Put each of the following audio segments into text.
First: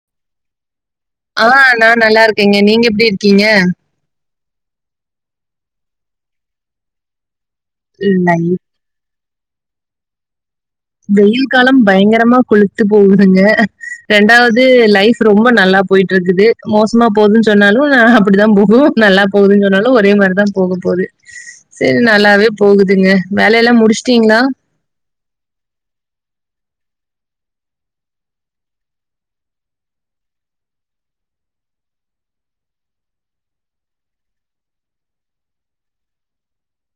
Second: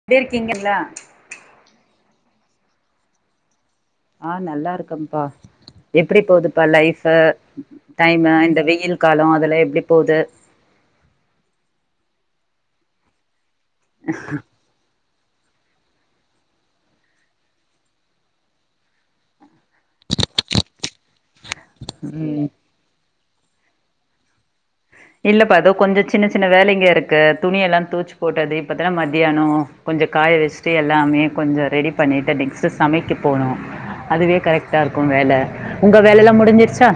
[unintelligible] இங்க இருக்கீங்களா அ நா நல்லா இருக்கேங்க நீங்க எப்டி இருக்கீங்க ஆ நல்லா இருக்கம்ப்பா எப்படி போதுப்பா லைஃப்ஹூ டைம்ஹூ லைஃப் இந்த வெயில் காலொ அதெல்லா எப்டி போது வெயில் காலம் பயங்கரமா கொளுத்து போகுதுங்க ரெண்டாவத் வந்து லைஃப் ரொம்ப நல்லா போயிட்டு இருக்குது மோசமா போகுதுன்னு சொன்னாலூ ம் ஆ அப்படித்தா போகூ நல்லா போகுதுன்னு சொன்னாலூ ஒரே மாரித் தா போகப் போதூ சரி ம் நல்லாவே போகுதுங்க வேலல்லா முடிச்சுட்டீங்ளா இல்லப்பா அதோ கொஞ்சொ சின்ன சின்ன வேலைங்க இருக்கு துணி எல்லா துவச்சு போட்டது இப்பத்தா மதியானோ கொஞ்சோ காய வச்சுட்டு எல்லாமே கொஞ்ச ரெடி பண்ணிட்டு நெக்ஸ்ட்டு சமைக்கப் போகனோ அதுவே கரெக்ட்டா இருக்கும் வேல உங்க வேல எல்லா முடிஞ்சிருச்சா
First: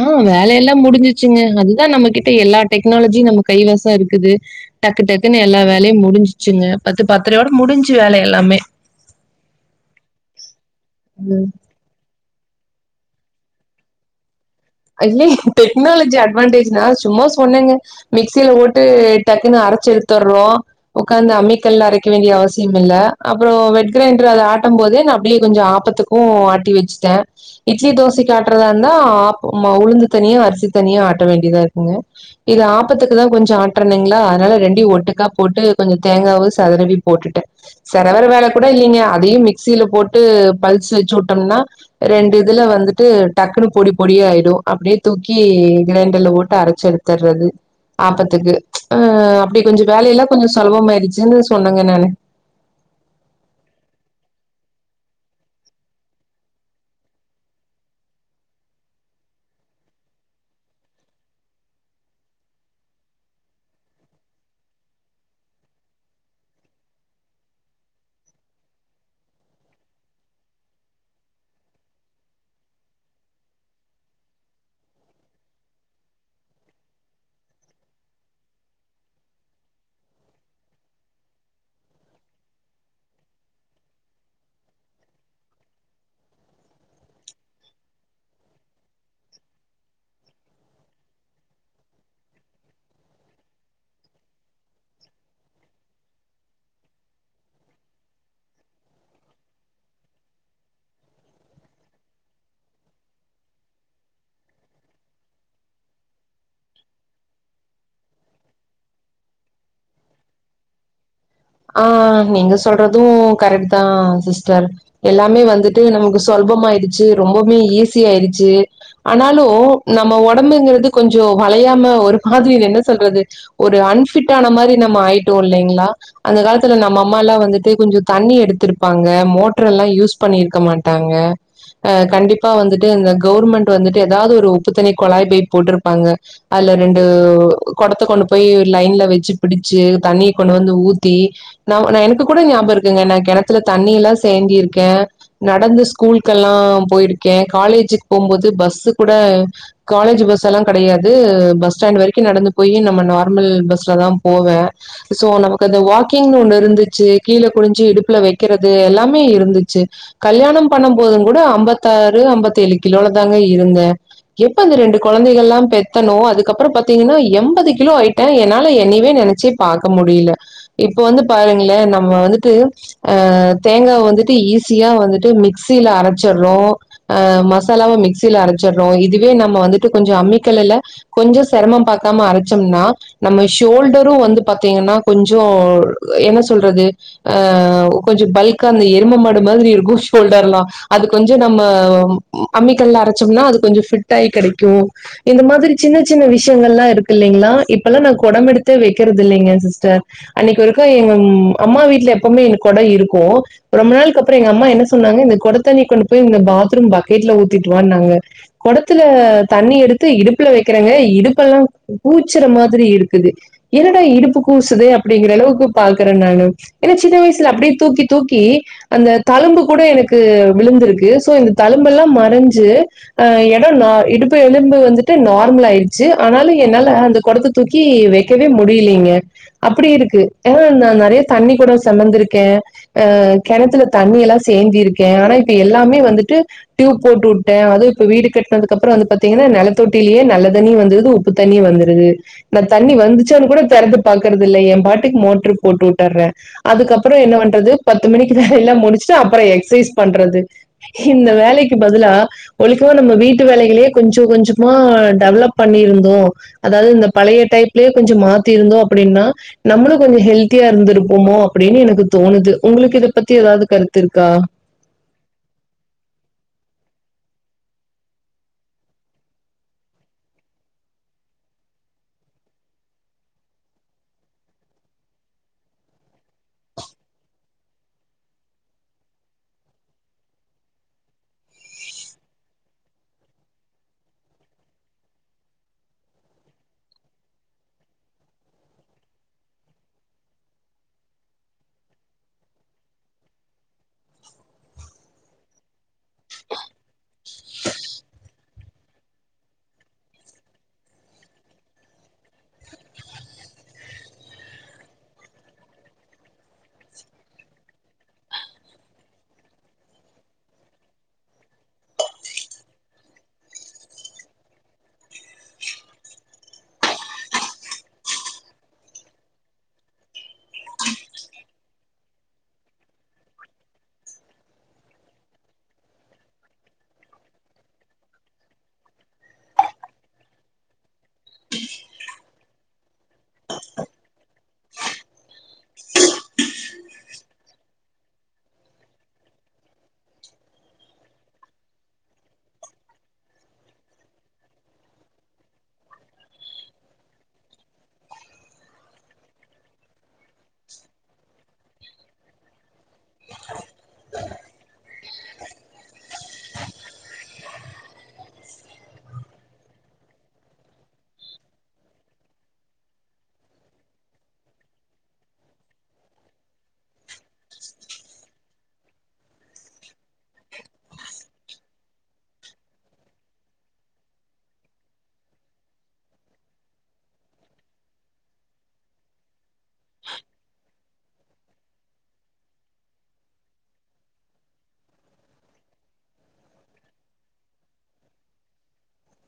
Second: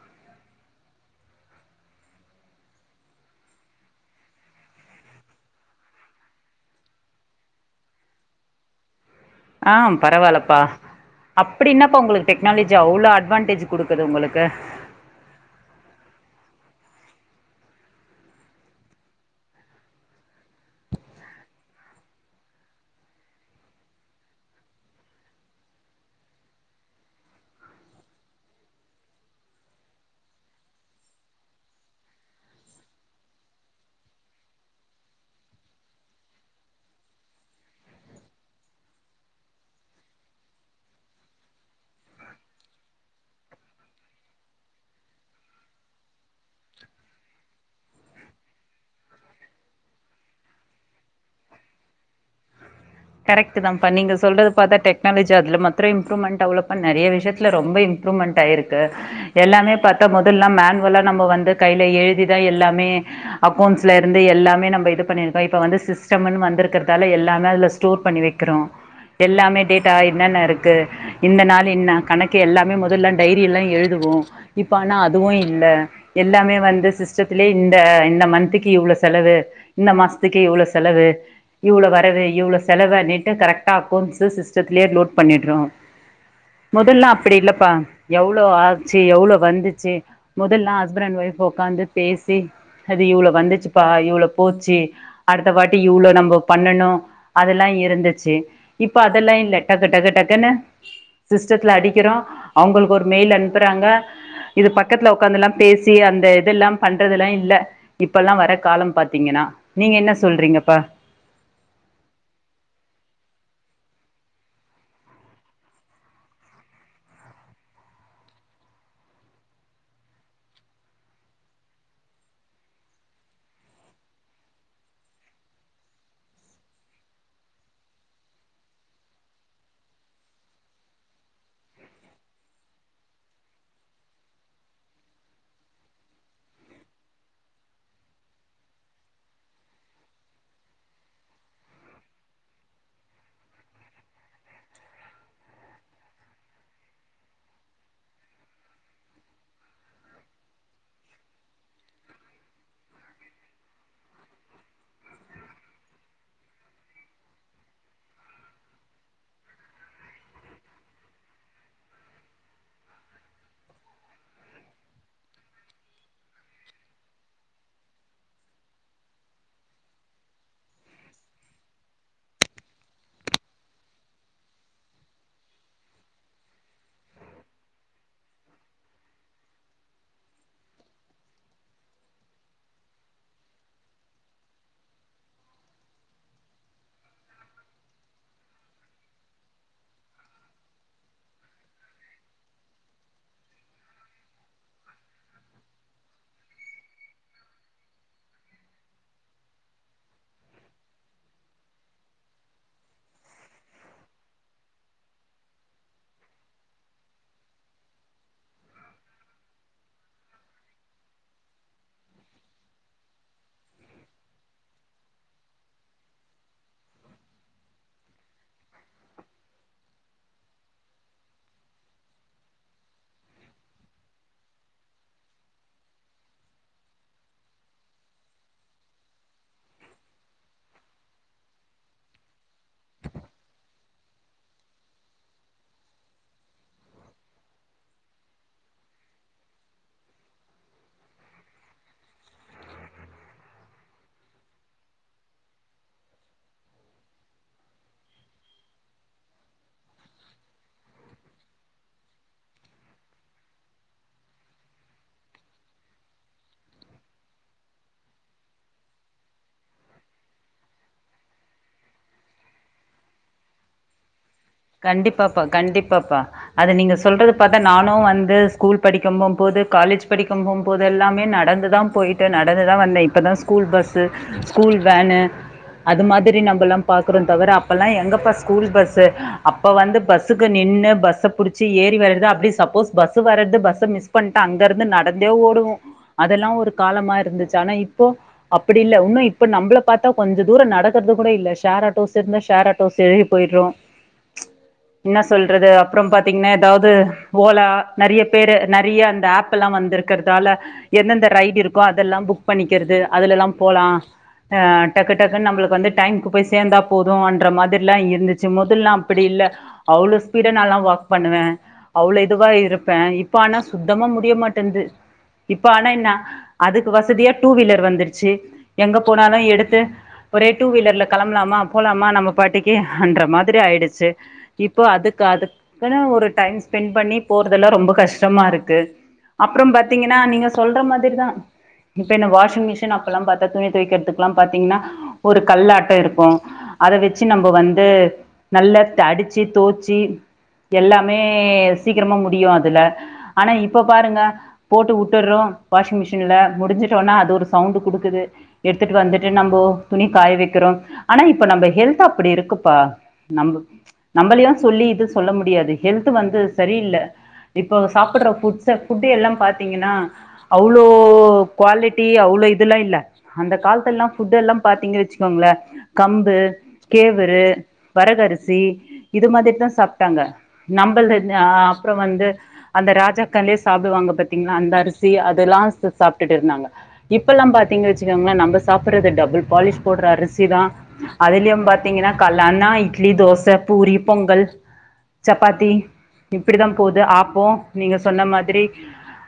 ஆ வேலையெல்லா முடிச்சிடுச்சுங்க அதுதா நம்ம கிட்ட எல்லா டெக்னாலஜியூ நம்ம கைவசம் இருக்குது டக்கு டக்குன்னு எல்லா வேலையூ முடிஞ்சிச்சுங்க பத்து பத்திரையோட முடிஞ்சு வேலை எல்லாமே ஆ பரவால்லப்பா ம். அப்டி என்னாப்ப உங்களுக் டெக்னாலஜி அவ்ளோ அட்வான்டேஜ் குடுக்குது உங்களுக்கு அ இல்லே டெக்னாலஜி அட்வான்டேஜ்னா சும்மா சொன்னேங்க மிக்சியில போட்டு டக்குன்னு அரைச்சு எடுத்துர்றோ உக்காந்து அம்மி கல்லு அரைக்க வேண்டிய அவசியே இல்ல அப்புறம் வெட்கிரைண்டர் அத ஆட்டு போதே நா அப்படியே கொஞ்சொ ஆபத்துக்கூ ஓ ஆட்டி வச்சுட்டே இட்லி தோசைக்கி ஆட்டுறதா இருந்தா ஆப் உம்மா உளுந்து தனியா அரிசி தனியா ஆட்ட வேண்டியதா இருக்குங்க இது ஆப்பத்துக்கு தா கொஞ்சொ ஆட்றோனுங்களா அதனால ரெண்டயூ ஒட்டுக்கா போட்டு கொஞ்சொ தேங்காவூ சதுரடி போட்டுட்டே சிரவர வேல கூட இல்லிங்க அதையூ மிக்சியில போட்டு பல்ஸ் வச்சு விட்டோம்னா ரெண்டு இதுல வந்துட்டு டக்குனு பொடிப் பொடியாயிடூ அப்படியே தூக்கி கிரைண்டர்ல போட்டு அரைச்சு எடுத்துடறது ஆப்பத்துக்கு ஆ அப்பிடி கொஞ்சொ வேலையெல்லா கொஞ்சொ சொலபமாயிடுச்சுன்னு சொன்னேங்க நானு கரெக்ட்டு தாம்ப்பா நீங்க சொல்றது பார்த்தா டெக்னாலஜி அதுல மாத்துரொ இம்ப்ரூவ்மெண்ட் ஆவலப்பா நெறய விஷயத்துல ரொம்ப இம்ப்ரூவ்மெண்ட் ஆயிருக்கு எல்லாமே பாத்தா மொதல்லாம் மேன்வலா நம்ம வந்து கையில எழுதி தா எல்லாமே அக்கவுண்ட்லருந்து எல்லாமே நம்ப இது பண்ணிருக்கோம் இப்ப வந்து சிஸ்டம்னு வந்திருக்கறதால எல்லாமே அதுல ஸ்டோர் பண்ணி வக்கிறோ எல்லாமே டேட்டா என்னன்ன இருக்கு இந்த நாள் என்ன கணக்கு எல்லாமே மொதல்லா டைரி எல்லா எழுதுவோ இப்ப ஆனா அதுவு இல்ல எல்லாமே வந்து சிஸ்டத்துலேயே இந்த இந்த மந்த்துக்கு இவ்ளோ செலவு இந்த மாசத்துக்கு இவ்ளோ செலவு இவ்ளோ வரவு இவ்ளோஸ் செவவுன்னிட்டு கரெக்டா அக்கௌண்ட்ஸு சிஸ்டத்துலேயே லோட் பண்ணிடுறோம் மொதல்லல்லாம் அப்பிடி இல்லப்பா எவ்ளோ ஆச்சு எவ்ளோ வந்துச்சு மொதல்லாம் ஹஸ்பண்ட் அண்ட் வைஃப் உக்காந்து பேசி அது இவ்ளொ வந்துச்சுப்பா இவ்ளொ போச்சி அடுத்த வாட்டி இவ்ளொ நம்ப பண்ணணு அதெல்லா இருந்துச்சு இப்ப அதெல்லா இல்ல டக்கு டக்கு டக்குன்னு சிஸ்டத்துல அடிக்கிறோ அவங்களுக்கு ஒரு மெயில் அனுப்புறாங்க இது பக்கத்துல உக்காந்துல்லா பேசி அந்த இதெல்லாம் பண்றதெல்லாம் இல்ல இப்பல்லாம் வர்ற காலம் பாத்தீங்கன்னா நீங்க என்ன சொல்றீங்கப்பா ஆ நீங்க சொல்றதும் கரெக்ட் தா சிஸ்டர் எல்லாமே வந்துட்டு நமக்கு சொல்பமாயிடுச்சு ரொம்பவுமே ஈஸி ஆயிடுச்சு ஆனாலு நம்ம ஒடம்புங்கிறது கொஞ்சொ வளையாம ஒரு மாதிரி என்ன சொல்றது ஒரு அன்ஃபிட்டான மாதிரி நம்ம ஆயிட்டோம் இல்லேங்களா அந்த காலத்துல நம்ம அம்மாலாம் வந்துட்டு கொஞ்சொ தண்ணி எடுத்திருப்பாங்க மோட்டார் லாம் யூஸ் பண்ணிருக்க மாட்டாங்க அஹ் கண்டிப்பா வந்துட்டு இந்த கவுர்மெண்ட் வந்துட்டு ஏதாவது ஒரு உப்புத்தண்ணி கொழாய் பைப் போட்டிருப்பாங்க அதுல ரெண்டு கொடத்த கொண்டு போய் லைன்ல வச்சு பிடிச்சு தண்ணிய கொண்டு வந்து ஊத் த்தி நா நா எனக்குக் கூட ஞாபகம் இருக்குங்க நான் கெணத்துல தண்ணி எல்லாம் சேந்தியிருக்கே நடந்து ஸ்கூலுக்கெல்லாம் போயிருக்கே காலேஜுக்கு போம்போது பஸ்ஸு கூட காலேஜ் பஸ் எல்லாம் கெடையாது பஸ் ஸ்டாண்ட் வரைக்கும் நடந்து போய் நம்ம நார்மல் பஸ்ல தான் போவே சோ நமக் அந்த வாக்கிங்னு ஒண்ணு இருந்துச்சு கீழே குனிஞ்சு இடுப்புல வக்கிறது எல்லாமே இருந்துச்சு கல்யாணம் பண்ணும் போதும் கூட அம்பத்தாறு அம்பத்தேழு கிலோல தாங்க இருந்தே எப்ப இந்த ரெண்டு கொழந்தைகல்லாம் பெத்தனோ அதுக்கப்புறம் பாத்தீங்கன்னா எண்பது கிலோ ஆய்ட்டேன் என்னால என்னையவே நெனைச்சே பாக்க முடியல இப்போ வந்து பாருங்களே நம்ம வந்துட்டு அ தேங்கா வந்துட்டு ஈஸியா வந்துட்டு மிக்சில அரச்சிட்றோ ஆ மசாலாவும் மிக்சியில அரச்சிட்றோ இதுவே நம்ம வந்துட்டு கொஞ்ச அம்மிக்கல்லுல கொஞ்சொ செரமம் பாக்காம அரச்சோம்னா நம்ம ஷோல்டரு வந்து பாத்தீங்கன்னா கொஞ்சொ என்ன சொல்றது ஆஹ் கொஞ்சொ பல்க்கா அந்த எரும மாடு மாதிரி இருக்கும் ஷோல்டர்ல்லாம் அது கொஞ்சொ நம்ம அம்மிக்கல்லுல அரச்சோம்னா அது கொஞ்சம் ஃபிட் ஆயி கெடைக்கும் இந்த மாதிரி சின்னச் சின்ன விஷயங்கள்லா இருக்கு இல்லைங்களா இப்பெல்லாம் நான் கொடம் எடுத்து வைக்கிறதே இல்லைங்க சிஸ்டர் அன்னைக்கு ஒருக்கா எங்க அம்மா வீட்ல எப்பவுமே எங்க கொடொ இருக்கும் ரொம்ப நாளுக்கப்புறம் எங்க அம்மா என்ன சொன்னாங்க இந்த கொடத்த நீ கொண்டு போய் இந்த பாத்ரூம் பக்கெட்ல ஊத்திட்டு வான்னாங்க கொடத்துல தண்ணி எடுத்து இடுப்புல வக்கிறேங்க இடுப்பு எல்லாம் கூச்சுற மாதிரி இருக்குது என்னடா இடுப்பு கூசுதே அப் அப்பிடிங்கிற அளவுக்கு பாக்குற நானு ஏன்னா சின்ன வயசுல அப்பிடியே தூக்கி தூக்கி அந்த தழும்பு கூட எனக்கு விழுந்திருக்கு சோ இந்த தழும்புல்லாம் மறைஞ்சு அஹ் எடம் நா இடுப்பு எலும்பு வந்துட்டு நார்மல் ஆயிடுச்சு ஆனாலும் என்னால அந்த கொடத்துக் தூக்கி வக்கவே முடியலிங்க அப்படி இருக்கு ஏ நா நறைய தண்ணி கொட செமந்திருக்கே அ கெணத்துல தண்ணி எல்லா சேந்திருக்கே ஆனா இப்ப எல்லாமே வந்துட்டு டியூப் போட்டுவுட்டே அது இப்ப வீடு கட்னதுக்கப்புறோ வந்து பாத்தீங்கன்னா நெலத்தொட்டிலேயே நல்ல தண்ணி வந்தது உப் பு தண்ணியு வந்துருது நா தண்ணி வந்துச்சான்னு கூட தெறந்து பாக் றது இல்ல எ பாட்டுக்கு மோட்ரு போட்டுவுட்டற்றே அதுக்கப்புறோ என்ன பண்றது பத்து மணிக்குதா எல்லா முடிச்சுட்டு அப்புறோ எக்சைஸ் பண்றது இந்த வேலைக்கு பதிலா ஒலுக்கா நம்ம வீட்டு வேலைகளையே கொஞ்சொ கொஞ்சொமா டெவலப் பண்ணியிருந்தோ அதாவது இந்த பழைய டைப்லே கொஞ்சோ மாத்திருந்தோ அப்டின்னா நம்மளு கொஞ்ச ஹெல்தியா இருந்திருப்போமோ அப்டின்னு எனக்கு தோணுது உங்களுக்கு இத பத்தி ஏதாது கருத்து இருக்கா கண்டிப்பாப்பா கண்டிப்பாப்பா அது நீங்க சொல்றது பார்த்தா நானு வந்து ஸ்கூல் படிக்கும் போம்போது காலேஜ் படிக்கும் போம் போது எல்லாமே நடந்துதா போயிட்டு நடந்துதா வந்தே இப்பதா ஸ்கூல் பஸ்சு ஸ்கூல் வேனு அது மாதிரி நம்பல்லா பாக்குறோ தவிர அப்பெல்லா எங்கப்பா ஸ்கூல் பஸ்சு அப்போ வந்து பஸ்சுக்கு நின்னு பஸ்ஸ புடிச்சி ஏறி வரது அப்டி சப்போஸ் பஸ்சு வரது பஸ்ஸ மிஸ் பண்ட்டா அங்க இருந்து நடந்தே ஓடுவோ அதெல்லா ஒரு காலமா இருந்துச்சு ஆனா இப்போ அப்பிடி இல்ல இன்னு இப்ப நம்பள பாத்தா கொஞ்ச தூரோ நடக்குறது கூட இல்ல ஷேர் ஆட்டோஸ் இருந்தா ஷேர் ஆட்டோஸே போயிட்றோ என்னா சொல்றது அப்புறம் பாத்தீங்ன்னா ஏதாவ்து ஓலா நெறைய பேரு நெறைய அந்த ஆஃப்பெல்லா வந்துர்க் றதால எந்தெந்த ரைடு இருக்கோ அதெல்லா புக் பண்ணிக்றது அதுலல்லா போலா ஆ டக்கு டக்குன் நம்பளுக்கு வந்து டைம்கு போய் சேந்தா போது அன்ற மாதிரிலா இருந்துச்சு மொதல்லா அப்புடி இல்ல அவ்ளோ ஸ்பீடா நாலா வாக் பண்ணுவே அவ்ளோ இதுவா இருப்பே இப்ப ஆனா சுத்தமா முடியமாட்டன்ந்து இப்ப ஆனா என்ன அதுக்கு வசதியா டூ வீலர் வந்துருச்சு எங்க போனாலு எடுத்து ஒரே டூ வீலர்ல களம்பலாமா போலாமா நம்ம பாட்டிக்கு அன்ற மாதிரி ஆயிடிச் சி இப்போ அதுக்கு அடுத் ஏன்னா ஒரு டைம் ஸ்பெண்ட் பண்ணி போறதெல்லா ரொம்ப கஷ்டமா இருக்கு அப்புறம் பாத்தீங்கன்னா நீங்க சொல்ற மாதிரிதா இப்ப என்ன வாஷிங் மிஷின் அப்பெல்ல பத்தா துணி தொவக்கிறதுக்கல்லா பாத்தீங்கன்னா ஒரு கல்லாட்ட இருக்கு அத வச்சி நம்ப வந்து நல்லா தடிச்சி தோச்சி எல்லாமே சீக்கிரமா முடியு அதுல ஆனா இப்ப பாருங்க போட்டுவுட்டுறோ வாஷிங் மிஷின்ல முடிஞ்சுட்டோனா அது ஒரு சவுண்ட்டு குடுக்குது எடுத்துட்டு வந்துட்டு நம்போ துணி காய வெக்கிறோ ஆனா இப்ப நம்ப ஹெல்த் அப்டி இருக்குப்பா நம்பு நம்பளையு சொல்லி இது சொல்ல முடியாது ஹெல்து வந்து சரியில்ல இப்ப சாப்புட்ற ஃபுட்ஸ் ஃபுட்டு எல்லா பாத்திங்கன்னா அவ்ளோ குவாலிட்டி அவ்ளோ இதுல்லா இல்ல அந்த காலத்துலல்லா ஃபுட்டு எல்லா பாத்தீங்க வச்சுக்கோங்ளே கம்பு கேவுரு வரகரிசி இது மாதிரிதா சாப்ட்டாங்க நம்பள் இந்த அப்றோ வந்து அந்த ராஜாக்கள்ளே சாப்டுவாங்க பாத்தீங்ளா அந்த அரிசி அதெல்லா சா சாப்ட்டுட்ருந்தாங்க இப்பெல்லா பாத்தீங்க வச்சுக்கோங்களா நம்ப சாப்புறது டபுள் பாலிஷ் போட்ற அரிசிதா அதுலயு பாத்தீங்கன்னா கால்லானா இட்லி தோச பூரி பொங்கல் சப்பாத்தி இப்பிடிதா போது ஆப்போ நீங்க சொன்ன மாத்ரி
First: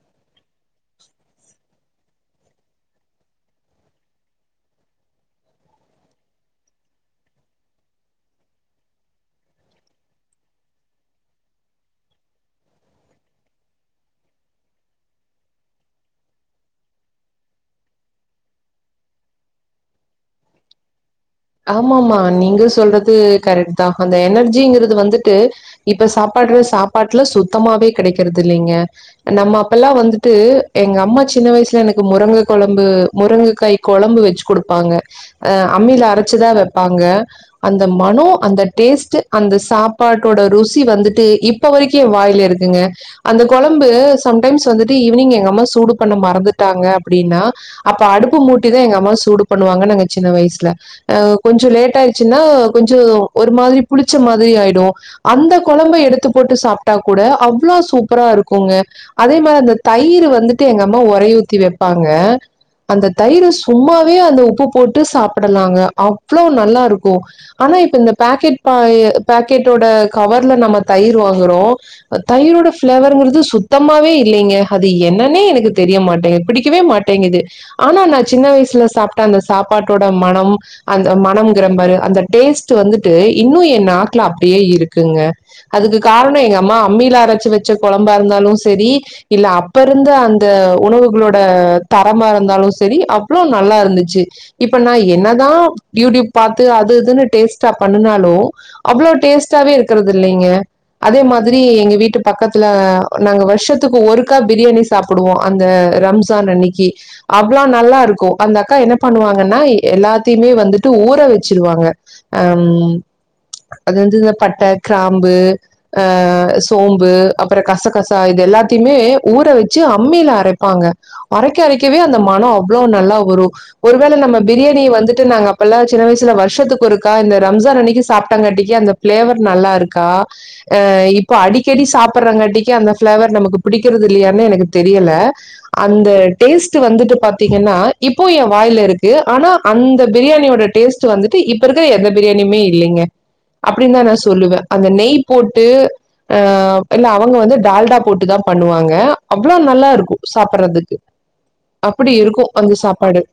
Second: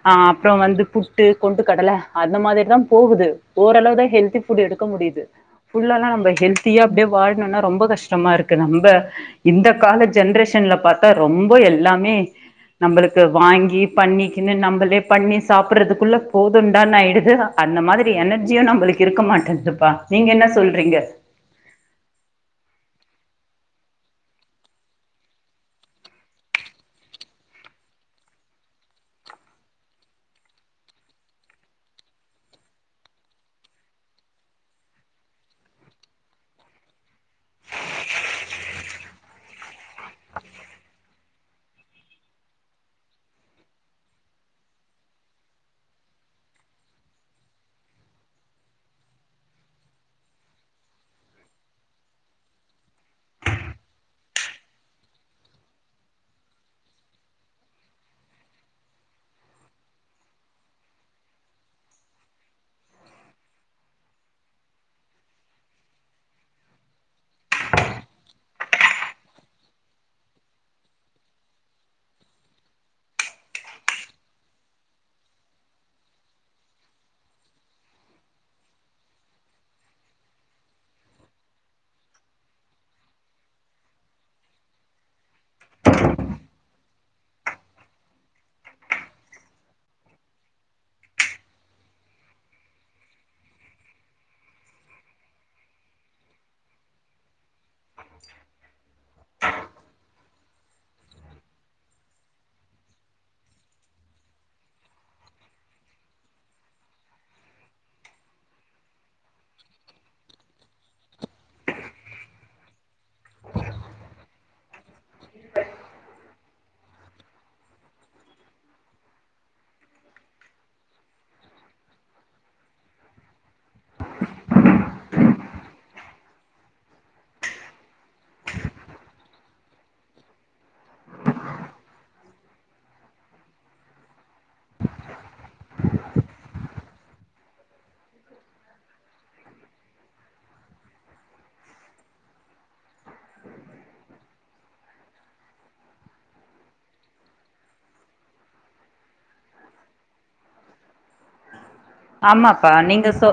அ அப்புற வந்து புட்டு கொண்டு கடல அந்த மாதிரிதா போகுது ஓரளவுதா ஹெல்தி ஃபுட்டு எடுக்க முடியுது ஃபுல்லாலா நம்ப ஹெல்தியா அப்டியே வாழனுனா ரொம்ப கஷ்டமா இருக் க்கு நம்ப இந்த கால ஜென்ரேஷன்ல பாத்தா ரொம்ப எல்லாமே நம்பளுக்கு வாங்கி பண்ணிக்கினு நம்பளே பண்ணி சாப்புறதுக்குள்ள போதுன்டான்னு ஆயிருது அந்த மாதிரி எனர்ஜியு நம்பளுக்கு இருக்க மாட்டேன்துப்பா நீங்க என்ன சொல்றீங்க ஆமாம்மா நீங்க சொல்றது கரெக்ட்தா அந்த எனர்ஜிங்றது வந்துட்டு இப்ப சாப்பாட்ற சாப்பாட்ல சுத்தமாவே கெடைக்றது இல்லங்க நம்ம அப்பல்லா வந்துட்டு எங்க அம்மா சின்ன வயசுல எனக்கு முரங்க கொழம்பு முரங்கக்காய் கொழம்பு வச்சு குடுப்பாங்க அம்மீல அரச்சுதா வைப்பாங்க அந்த மனோ அந்த டேஸ்ட்டு அந்த சாப்பாட்டோட ருசி வந்துட்டு இப் இப்ப வரைக்கு ஏ வாய்ல்ல இருக்குங்க அந்த கொழம்பு சம்டைம்ஸ் வந்துட்டு ஈவ்னிங் எங்க அம்மா சூடு பண்ண மறந்துட்டாங்க அப்டின்னா அப்ப அடுப்பு மூட்டிதா எங்க அம்மாவ சூடு பண்ணுவாங்க நாங்க சின்ன வயசுல அ கொஞ்சோ லேட் ஆய்ட்ச்சுன்னா கொஞ்சோ ஒரு மாதிரி புளிச்ச மாதிரி ஆயிடு அந்த கொழம்ப எடுத்து போட்டு சாப்ட்டா கூட அவ்ளோ சூப்பரா இருக்குங்க அதே மாதிரி அந்த தயிர் வந்துட்டு எங்க அம்மா உரைய ஊத்தி வைப்பாங்க அந்த தயிர சும்மாவே அந்த உப்பு போட்டு சாப்படலாங்க அவ்ளோ நல்லா இருக்கு ஆனா இப்ப இந்த பாக்கெட் பா பாக்கெட்டோட கவர்ல நம்ம தயிர் வாங்றோ தயிரோட ஃபிளேவருங்றது சுத்தமாவே இல்லிங்க அது என்னன்னே எனக்கு தெரிய மாட்டேங்குது பிடிக்கவே மாட் டேங்குது ஆனா நா சின்ன வயசுல சாப்ட்ட அந்த சாப்பாட்டோட மனம் அந்த மனம்ங்றபாரு அந்த டேஸ்ட்டு வந்துட்டு இன்னு எ நாக்ல அப்டியே இருக்குங்க அதுக்கு காரணோ எங்க அம்மா அம்மில அரச்சு வச்ச கொழம்பா இருந்தாலு சரி இல்ல அப்ப இருந்த அந்த உணவுகளோட தரமா இருந்தாலு சரி அவ்ளோ நல்லா இருந்துச்சு இப்ப நா என்னதா யூடியூப் பாத்து அது இதுன்னு டேஸ்ட் பண்ணனாலும் அவ்வளவு டேஸ்டாவே இருக்கிறது இல்லைங்க அதே மாதிரி மாதிரி எங்க வீட்டு பக்கத்துல நாங்க வர்ஷத்துக்கு ஒருக்கா பிரியாணி சாப்டுவோ அந்த ரம் புத்தாண்டு அன்னைக்கு அவ்ளா நல்லா இருக்கு அந்த அக்கா என்ன பண்ணுவாங்கன்னா எல்லாத்தையுமே வந்து விட்டு ஊற வச்சிருவாங்க அம் அது வந்து இந்த பட்ட கிராம்பு அ சோம்பு அப்றோ கசகசா இது எல்லாத்தியுமே ஊற வச்சு அம்மில அரைப்பாங்க அரைக்க அரைக்கவே அந்த மனம் அவ்ளோ நல்லா வரு ஒரு வேள நம்ம பிரியாணிய வந்துட்டு நாங்க இப்பல்லா சின்ன வயசுல வர்ஷத்துக்கு ஒருக்கா இந்த ரம்ஜான் அன்னைக்கு சாப்ட்டாகட்டிக்கு அந்த ஃபிளேவர் நல்லா இருக்கா அ இப்போ அடிக்கடி சாப்புட்றங்காட்டிக்கு அந்த ஃபிளேவர் நமக்கு பிடிக்கிறது இல்லையான்னு எனக்கு தெரில அந்த டேஸ்ட்டு வந்துட்டு பாத்திங்கன்னா இப்போ என வாயில்ல இருக்கு ஆனா அந்த பிரியாணியோட டேஸ்ட்டு வந்துட்டு இப்ப இருக்க எந்த பிரியாணியுமே இல்லைங்க அப்டின்தா நா சொல் சொல்லுவே அந்த நெய் போட்டு ஆ இல்ல அவுங்க வந்து டால்டா போட்டுதா பண்ணுவாங்க அவ்வளவு நல்லாருக்கு சாப்பிட்றதுக்கு அப்டி இருக்கு ஆமாப்பா அந்த நீங்க சாப்பாடு சொ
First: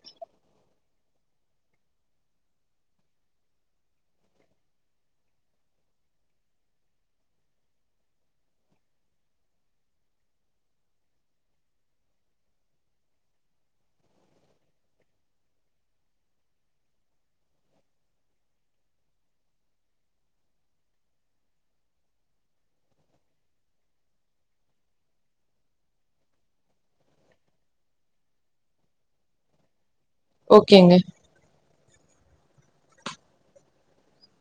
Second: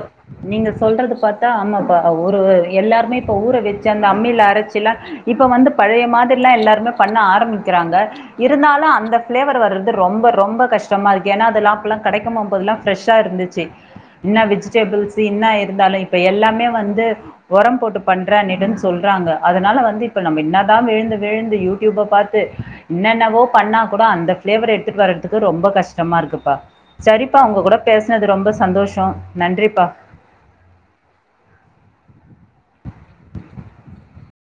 நீங்க சொல்றது பாத்தா ஆமாப்பா ஒரு எல்லாருமே இப்ப ஊர வச்சு அந்த அம்மில அரைச்சுல்லா இப்போ வந்து பழைய மாதிரிலா எல்லோருமே பண்ண ஆரம்பிக்கிறாங்க இருந்தாலு அந்த பிளேவர் வரது ரொம்ப ரொம்ப கஷ்டமாருக்கு ஏன்னா அதுலா கெடைக்கு போதுல்லா ஃப்ரெஷ் ஆ இருந்துச்சு சி என்ன வெஜிடபிள்ஸ் என்ன இருந்தாலு இப்ப எல்லாமே வந்து உரம் போட்டு பண்றேன்னட்டுன்னு சொல்றாங்க அதனால வந்து இப்ப நம்ம என்னதா விழுந்து விழுந்து யூ டியூப்ப பாத்து என்னென்னவோ பண்ணா கூட அந்த பிளேவர் எடுத்துட்டு வர்றதுக்கு ரொம்ப கஷ்டமாருக்குப்பா செரிப்பா உங்க கூட பேசுனது ரொம்ப சந்தோஷோ நன்றிப்பா ஓகேங்க